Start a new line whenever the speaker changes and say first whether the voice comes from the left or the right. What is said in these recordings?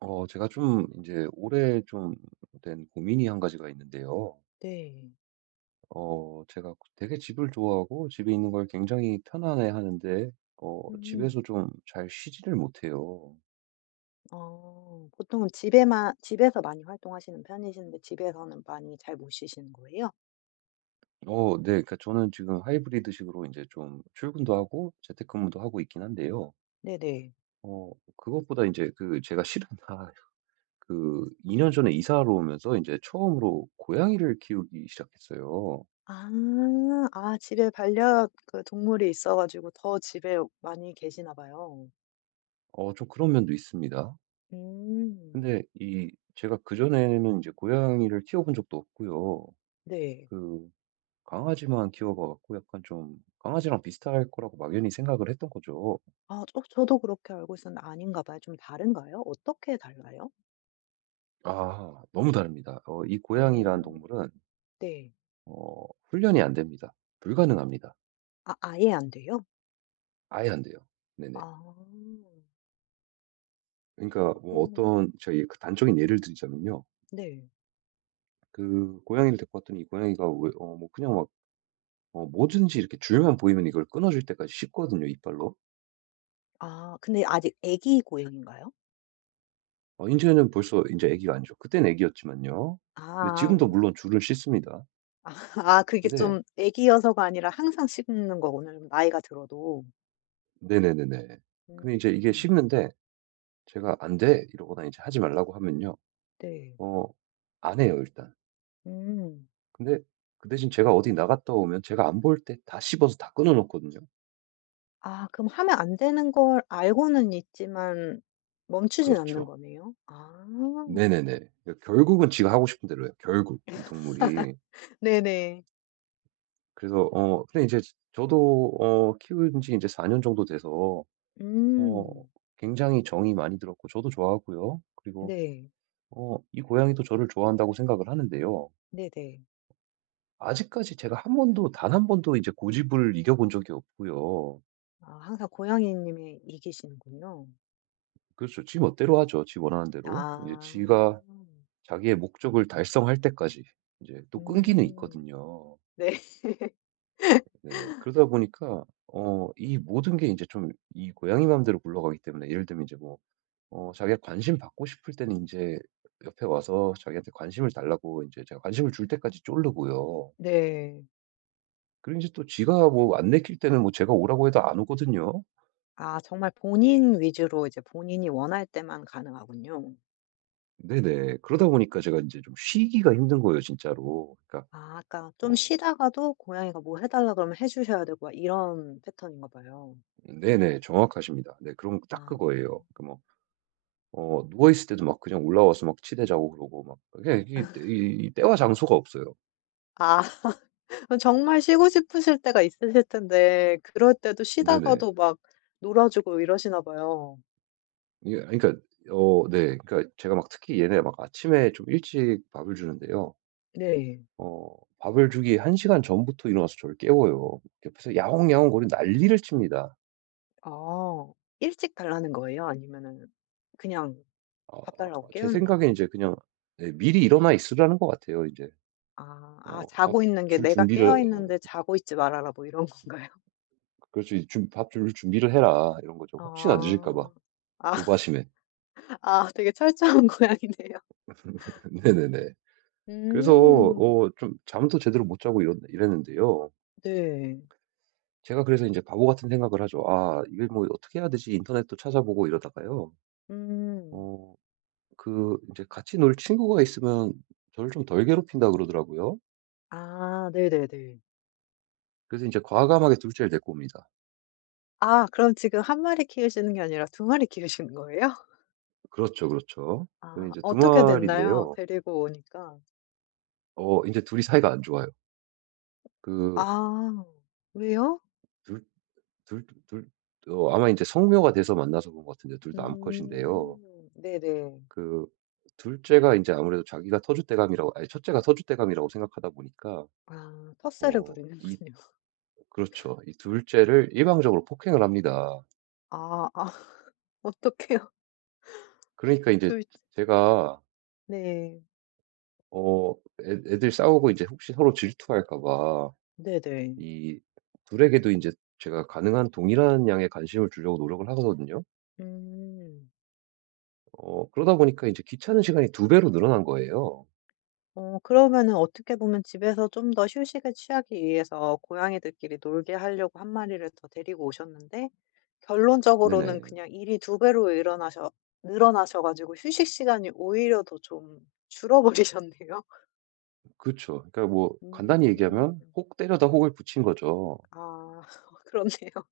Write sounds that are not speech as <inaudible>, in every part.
right: 제가 좀 이제 올해 좀 된 고민이 한 가지가 있는데요.
left: 네.
right: 제가 그 되게 집을 좋아하고 집에 있는 걸 굉장히 편안해 하는데,
left: 음.
right: 집에서 좀 잘 쉬지를 못해요.
left: 보통은 집에만 집에서 많이 활동하시는 편이신데 집에서는 많이 잘 못 쉬시는 거예요?
right: 어, 네. 그러니까 저는 지금 하이브리드식으로 이제 좀 출근도 하고 재택근무도 하고 있긴 한데요.
left: 네네.
right: 그것보다 이제 그 제가 실은 <laughs> 그 2년 전에 이사를 오면서 이제 처음으로 고양이를 키우기 시작했어요.
left: 아. 아 집에 반려 그 동물이 있어 가지고 더 집에 많이 계시나 봐요.
right: 어, 좀 그런 면도 있습니다.
left: 음.
right: 근데 이 제가 그전에는 이제 고양이를 키워본 적도 없고요.
left: 네.
right: 그 강아지만 키워봐 갖고 약간 좀 강아지랑 비슷할 거라고 막연히 생각을 했던 거죠.
left: 아 저도 그렇게 알고 있었는데 아닌가 봐요. 좀 다른가요? 어떻게 달라요?
right: 아, 너무 다릅니다. 어, 이 고양이라는
left: 오,
right: 동물은
left: 네.
right: 훈련이 안 됩니다. 불가능합니다.
left: 아 아예 안 돼요?
right: 아예 안 돼요. 네네.
left: 아.
right: 그러니까 뭐
left: 음,
right: 어떤 저희 그 단적인 예를 드리자면요.
left: 네.
right: 그 고양이를 데리고 왔더니 이 고양이가 왜, 뭐 그냥 막 뭐든지 이렇게 줄만 보이면 이걸 끊어줄 때까지 씹거든요, 이빨로.
left: 아 근데 아직 애기 고양인가요?
right: 어 이제는 벌써 이제 아기가 아니죠. 그땐 아기였지만요. 근데
left: 아.
right: 지금도 물론 줄을 씻습니다.
left: 아 <laughs> 아, 그게
right: 근데
left: 좀 애기여서가 아니라 항상 식는 거구나 좀 나이가 들어도.
right: 네네네네. 근데 이제 이게
left: 음.
right: 씻는데 제가 "안 돼." 이러거나 이제 하지 말라고 하면요.
left: 네.
right: 어 안 해요 일단.
left: 음.
right: 근데 그 대신 제가 어디 나갔다 오면 제가 안 볼 때 다 씹어서 다 끊어 놓거든요.
left: 아 그럼 하면 안 되는 걸 알고는 있지만 멈추진 않는
right: 그렇죠.
left: 거네요. 아.
right: 네네네. 그러니까 결국은 지가 하고 싶은 대로 해요 결국 이 동물이.
left: 네네.
right: 그래서 근데 이제 저도 키운 지 이제 4년 정도 돼서 어
left: 음.
right: 굉장히 정이 많이 들었고 저도 좋아하고요. 그리고
left: 네.
right: 이 고양이도 저를 좋아한다고 생각을 하는데요.
left: 네네.
right: 아직까지 제가 한 번도 단 한 번도 이제 고집을 이겨본 적이 없고요.
left: 아 항상 고양이 님이 이기시는군요.
right: 그렇죠. 지 멋대로 하죠, 지 원하는 대로. 이제
left: 아.
right: 지가 자기의 목적을 달성할 때까지. 이제 또 끈기는
left: 음.
right: 있거든요.
left: 네. <laughs>
right: 네네. 그러다 보니까 이 모든 게 이제 좀 이 고양이 맘대로 굴러가기 때문에 예를 들면 이제 뭐 자기가 관심 받고 싶을 때는 이제 옆에 와서 자기한테 관심을 달라고 이제 제가 관심을 줄 때까지 쫄르고요.
left: 네.
right: 그리고 이제 또 지가 뭐 안 내킬 때는 뭐 제가 오라고 해도 안 오거든요.
left: 아 정말 본인 위주로 이제 본인이 원할 때만 가능하군요.
right: 네네. 그러다 보니까 제가 이제 좀 쉬기가 힘든 거예요 진짜로. 그러니까
left: 아 그러니까 좀
right: 어
left: 쉬다가도 고양이가 뭐 해 달라 그러면 해 주셔야 되고 막 이런 패턴인가 봐요.
right: 네네. 정확하십니다. 네 그럼 딱
left: 아.
right: 그거예요. 그 뭐 누워 있을 때도 막 그냥 올라와서 막 치대 자고 그러고 막 그게 이게 이 이 때와 장소가 없어요.
left: 아 <laughs> 정말 쉬고 싶으실 때가 있으실 텐데 그럴 때도
right: 네네.
left: 쉬다가도 막 놀아 주고 이러시나 봐요.
right: 이게, 그러니까 네. 그러니까 제가 막 특히 얘네 막 아침에 좀 일찍 밥을 주는데요.
left: 네.
right: 어 밥을 주기 1시간 시간 전부터 일어나서 저를 깨워요. 옆에서 야옹야옹거리고 난리를 칩니다.
left: 아. 일찍 달라는 거예요? 아니면은 그냥
right: 어
left: 밥 달라고
right: 제
left: 깨우는
right: 생각엔
left: 거예요?
right: 이제 그냥 네 미리 일어나 있으라는 것 같아요 인제.
left: 아. 아
right: "밥
left: 자고 있는 게
right: 줄
left: '내가 깨어
right: 준비를"
left: 있는데 자고 있지 말아라.' 뭐 이런 건가요?
right: 그렇죠. 이 준 "밥 줄 준비를 해라." 이런 거죠. 혹시나 늦을까 봐
left: 아. 아 <laughs>
right: 조바심에.
left: 아 되게 철저한 <laughs> 고양이네요.
right: <laughs> 네네네. 그래서
left: 음.
right: 좀 잠도 제대로 못 자고 이런 이랬는데요.
left: 네.
right: 제가 그래서 이제 바보 같은 생각을 하죠. '아 이걸 뭐 어떻게 해야 되지?' 인터넷도 찾아보고 이러다가요.
left: 음.
right: 어 이제 같이 놀 친구가 있으면 저를 좀 덜 괴롭힌다 그러더라고요.
left: 아 네네네.
right: 그래서 이제 과감하게 둘 째를 데리고 옵니다.
left: 아 그럼 지금 한 마리 키우시는 게 아니라 두 마리 키우시는 거예요?
right: 그렇죠, 그렇죠. 근데 이
left: 아
right: 제 두
left: 어떻게 됐나요?
right: 마리인데요.
left: 데리고 오니까.
right: 어 이제 둘이 사이가 안 좋아요. 그
left: 아 왜요?
right: 둘 둘 둘 어 아마 이제 성묘가 돼서 만나서 본 것 같은데 둘 다 암컷인데요.
left: 네네.
right: 그 둘 째가 이제 아무래도 자기가 터줏대감이라고 아니 째가 터줏대감이라고 생각하다 보니까
left: 아 텃세를
right: 어이
left: 부리는군요.
right: 그렇죠. 이 둘째를 일방적으로 폭행을 합니다.
left: 아 아 <laughs> 어떡해요.
right: 그러니까 인제
left: 둘
right: 제가
left: 네.
right: 어 애 애들 싸우고 이제 혹시 서로 질투할까 봐
left: 네네.
right: 이 둘에게도 인제 제가 가능한 동일한 양의 관심을 주려고 노력을 하거든요.
left: 음.
right: 그러다 보니까 인제 귀찮은 시간이 두 배로 늘어난 거예요.
left: 어 그러면은 어떻게 보면 집에서 좀 더 휴식을 취하기 위해서 고양이들끼리 놀게 하려고 한 마리를 더 데리고 오셨는데 결론적으로는
right: 네네.
left: 그냥 일이 두 배로 일어나셔 늘어나셔 가지고 휴식 시간이 오히려 더 좀 줄어버리셨네요. <laughs>
right: 그쵸. 그러니까 뭐 간단히
left: 음.
right: 얘기하면 혹 때려다 혹을 붙인 거죠.
left: 아 <laughs> 그렇네요.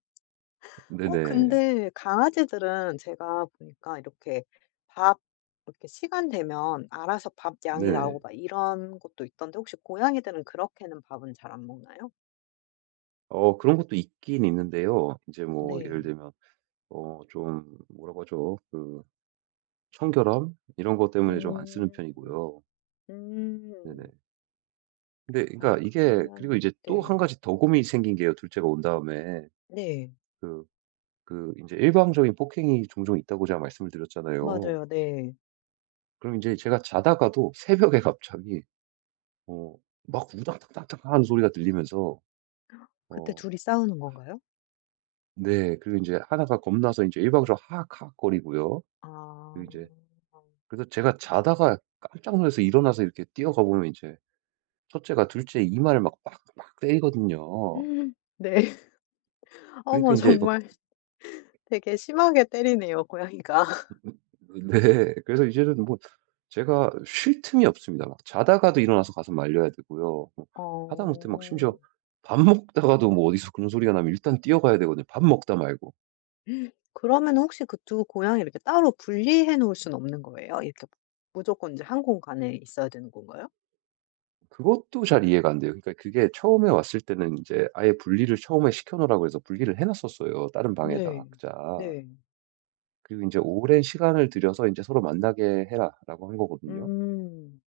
left: 어
right: 네네.
left: 근데 강아지들은 제가 보니까 이렇게 밥 이렇게 시간 되면 알아서 밥 양이
right: 네네.
left: 나오고 막 이런 것도 있던데 혹시 고양이들은 그렇게는 밥은 잘 안 먹나요?
right: 그런 것도 있긴 있는데요. 인제 뭐 예를
left: 네.
right: 들면 좀 뭐라고 하죠? 청결함 이런 것 때문에 좀 안 쓰는
left: 음.
right: 편이고요. 네네.
left: 음.
right: 근데
left: 아
right: 그러니까 이게
left: 그러면
right: 그리고 이제 또 한
left: 네.
right: 가지 더 고민이 생긴 게요, 둘째가 온 다음에.
left: 네.
right: 그 인제 일방적인 폭행이 종종 있다고 제가 말씀을 드렸잖아요.
left: 맞아요. 네.
right: 그럼 인제 제가 자다가도 새벽에 <laughs> 갑자기 어 막 우당탕탕탕 하는 소리가 들리면서
left: 그때
right: 어
left: 둘이 싸우는 건가요?
right: 네 그리고 인제 하나가 겁나서 인제 일방적으로 하악하악 거리고요. 그리고
left: 아.
right: 인제 그래서 제가 자다가 깜짝 놀라서 일어나서 이렇게 뛰어가 보면 인제 첫 째가 둘째 이마를 막 빡빡 때리거든요.
left: 네. <laughs>
right: 그러니까
left: 어머
right: 인제 막
left: 정말 되게 심하게 때리네요 고양이가. <laughs>
right: 네. 그래서 이제는 뭐 제가 쉴 틈이 없습니다. 막 자다가도 일어나서 가서 말려야 되고요. 뭐 하다못해 막
left: 어.
right: 심지어 밥 먹다가도 뭐 어디서 그런 소리가 나면 일단 뛰어가야 되거든요, 밥 먹다 말고.
left: 그러면 혹시 그 두 고양이 이렇게 따로 분리해 놓을 수는 없는 거예요? 이렇게 무조건 이제 한 공간에 있어야 되는 건가요?
right: 그것도 잘 이해가 안 돼요. 그러니까 그게 처음에 왔을 때는 인제 아예 분리를 처음에 시켜 놓으라고 해서 분리를 해 놨었어요, 다른 방에다가
left: 네.
right: 각자.
left: 네.
right: 그리고 인제 "오랜 시간을 들여서 인제 서로 만나게 해라."라고 한 거거든요.
left: 음.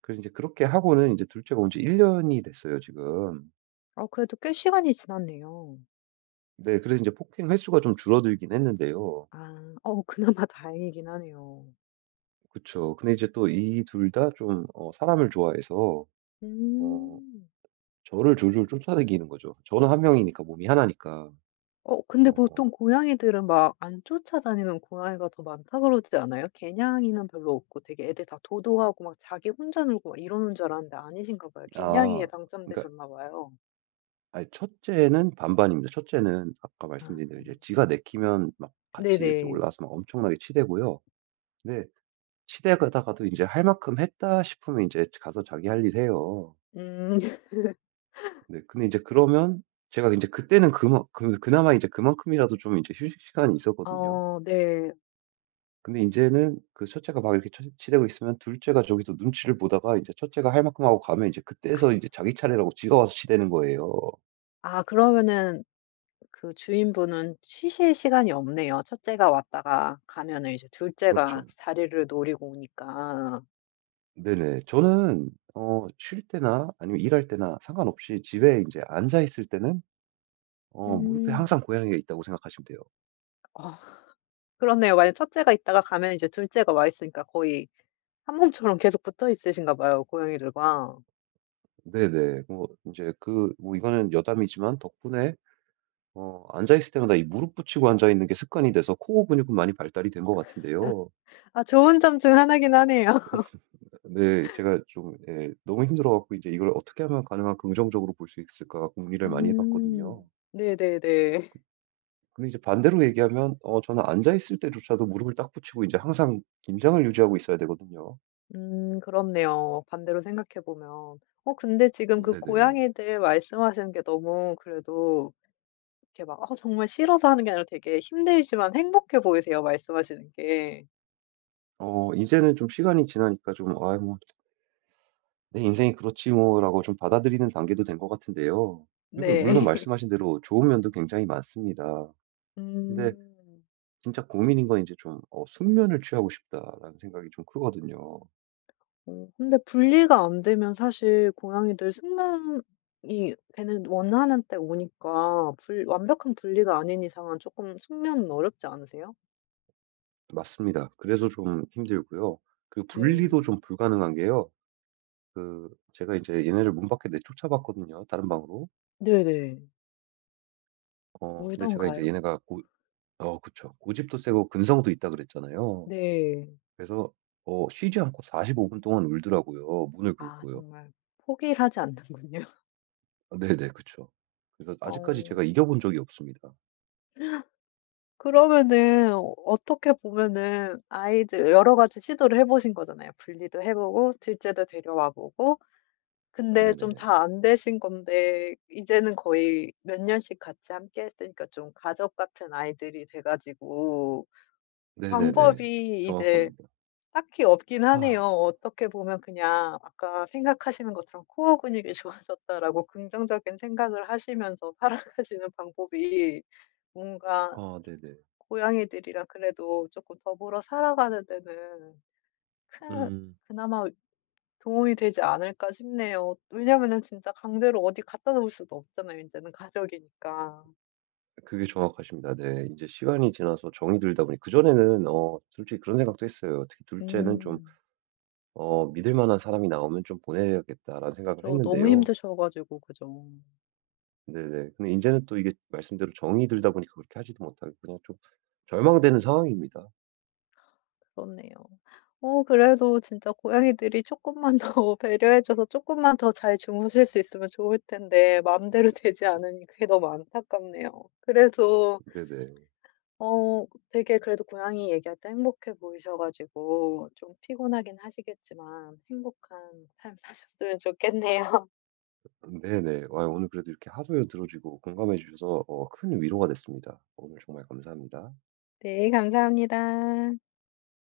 right: 그래서 인제 그렇게 하고는 인제 둘째가 온 지 1년 년이 됐어요, 지금.
left: 아 그래도 꽤 시간이 지났네요.
right: 네. 그래서 이제 폭행 횟수가 좀 줄어들긴 했는데요.
left: 아. 어 그나마 <laughs> 다행이긴 하네요.
right: 그쵸. 근데 이제 또 이 둘 다 좀 사람을 좋아해서 어
left: 음.
right: 저를 졸졸 쫓아다니는 거죠. 저는 한 명이니까 몸이 하나니까.
left: 어 근데
right: 어
left: 보통 고양이들은 막 안 쫓아다니는 고양이가 더 많다 그러지 않아요? 개냥이는 별로 없고 되게 애들 다 도도하고 막 자기 혼자 놀고 막 이러는 줄 알았는데 아니신가 봐요.
right: 아
left: 개냥이에
right: 그러니까
left: 당첨되셨나 봐요.
right: 아니 첫째는 반반입니다. 첫째는 아까
left: 아.
right: 말씀드린 대로 이제 지가 내키면 막 같이 이렇게
left: 네네.
right: 올라와서 막 엄청나게 치대고요. 근데 치대다가도 이제 할 만큼 했다 싶으면 이제 가서 자기 할 일 해요.
left: 음. <laughs>
right: 네. 근데 이제 그러면 제가 이제 그때는 그만 그 그나마 이제 그만큼이라도 좀 이제 휴식 시간이 있었거든요.
left: 어 네.
right: 근데 인제는 그 첫째가 막 이렇게 처지치대고 있으면 둘째가 저기서 눈치를 보다가 이제 첫째가 할 만큼 하고 가면 이제 그때서 이제 자기 차례라고 지가 와서 치대는 거예요.
left: 아 그러면은 그 주인분은 쉬실 시간이 없네요. 첫 째가 왔다가 가면은 이제 둘 째가
right: 그렇죠.
left: 자리를 노리고 오니까.
right: 네네. 저는 쉴 때나 아니면 일할 때나 상관없이 집에 인제 앉아 있을 때는 무릎에 항상
left: 음.
right: 고양이가 있다고 생각하시면 돼요.
left: 아. 그렇네요. 만약 첫째가 있다가 가면 이제 둘째가 와 있으니까 거의 한 몸처럼 계속 붙어 있으신가 봐요, 고양이들과.
right: 네네. 뭐 인제 그 뭐 이거는 여담이지만 덕분에 앉아 있을 때마다 이 무릎 붙이고 앉아 있는 게 습관이 돼서 코어 근육은 많이 발달이 된 것 같은데요.
left: 아 좋은 점 중 하나긴 하네요. <laughs>
right: 네 제가 좀 예 너무 힘들어 갖고 이제 이걸 어떻게 하면 가능한 긍정적으로 볼 수 있을까 고민을 많이 해 봤거든요.
left: 음. 네네네.
right: 근데 이제 반대로 얘기하면 저는 앉아 있을 때조차도 무릎을 딱 붙이고 이제 항상 긴장을 유지하고 있어야 되거든요.
left: 그렇네요, 반대로 생각해 보면. 어 근데 지금 그
right: 네네.
left: 고양이들 말씀하시는 게 너무 그래도 이렇게 막 정말 싫어서 하는 게 아니라 되게 힘들지만 행복해 보이세요, 말씀하시는 게.
right: 이제는 좀 시간이 지나니까 좀 아 뭐 내 인생이 그렇지 뭐.'라고 좀 받아들이는 단계도 된 것 같은데요. 그리고 물론
left: 네. <laughs>
right: 말씀하신 대로 좋은 면도 굉장히 많습니다. 근데
left: 음.
right: 진짜 고민인 건 이제 좀 '숙면을 취하고 싶다.'라는 생각이 좀 크거든요.
left: 어 근데 분리가 안 되면 사실 고양이들 숙면이 걔는 원하는 때 오니까 불 완벽한 분리가 아닌 이상은 조금 숙면은 어렵지 않으세요?
right: 맞습니다. 그래서 좀 힘들고요. 그 분리도
left: 네.
right: 좀 불가능한 게요. 그 제가 이제 얘네를 문 밖에 내쫓아 봤거든요, 다른 방으로.
left: 네네.
right: 어 근데 제가 이제
left: 울던가요?
right: 얘네가 고 어 그쵸. 고집도 세고 근성도 있다 그랬잖아요.
left: 네.
right: 그래서 쉬지 않고 45분 동안 울더라고요, 문을
left: 아
right: 긁고요.
left: 정말 포기를 하지 않는군요. <laughs>
right: 아 네네. 그쵸. 그래서 아직까지 제가
left: 어
right: 이겨 본 적이 없습니다.
left: 그러면은 어떻게 보면은 아이들 여러 가지 시도를 해 보신 거잖아요. 분리도 해 보고 둘째도 데려와 보고 근데 좀
right: 네네.
left: 다 안 되신 건데 이제는 거의 몇 년씩 같이 함께 했으니까 좀 가족 같은 아이들이 돼 가지고
right: 네네네.
left: 방법이 이제
right: 정확합니다.
left: 딱히 없긴 하네요.
right: 아.
left: 어떻게 보면 그냥 아까 생각하시는 것처럼 '코어 근육이 <laughs> 좋아졌다.'라고 긍정적인 생각을 하시면서 살아가시는 방법이 뭔가
right: 아 네네.
left: 고양이들이랑 그래도 쪼끔 더불어 살아가는 데는 큰
right: 음.
left: 그나마 도움이 되지 않을까 싶네요. 왜냐면은 진짜 강제로 어디 갖다 놓을 수도 없잖아요, 이제는 가족이니까.
right: 그게 정확하십니다. 네. 이제 시간이 지나서 정이 들다 보니 그전에는 솔직히 그런 생각도 했어요. 특히 둘째는 좀
left: 음.
right: '믿을 만한 사람이 나오면 좀 보내야겠다.'라는 생각을
left: 그죠. 너무
right: 했는데요.
left: 힘드셔 가지고 그죠.
right: 네네. 근데 인제는 또 이게 말씀대로 정이 들다 보니까 그렇게 하지도 못하고 그냥 좀 절망되는 상황입니다.
left: 그렇네요. 어 그래도 진짜 고양이들이 조금만 더 <laughs> 배려해 줘서 조금만 더 잘 주무실 수 있으면 좋을 텐데 마음대로 <laughs> 되지 않으니 그게 너무 안타깝네요. 그래도
right: 네네.
left: 어 되게 그래도 고양이 얘기할 때 행복해 보이셔 가지고 좀 피곤하긴 하시겠지만 행복한 삶 <laughs> 사셨으면 좋겠네요.
right: 네네. 아 오늘 그래도 이렇게 하소연 들어 주시고 공감해 주셔서 큰 위로가 됐습니다. 오늘 정말 감사합니다.
left: 네 감사합니다.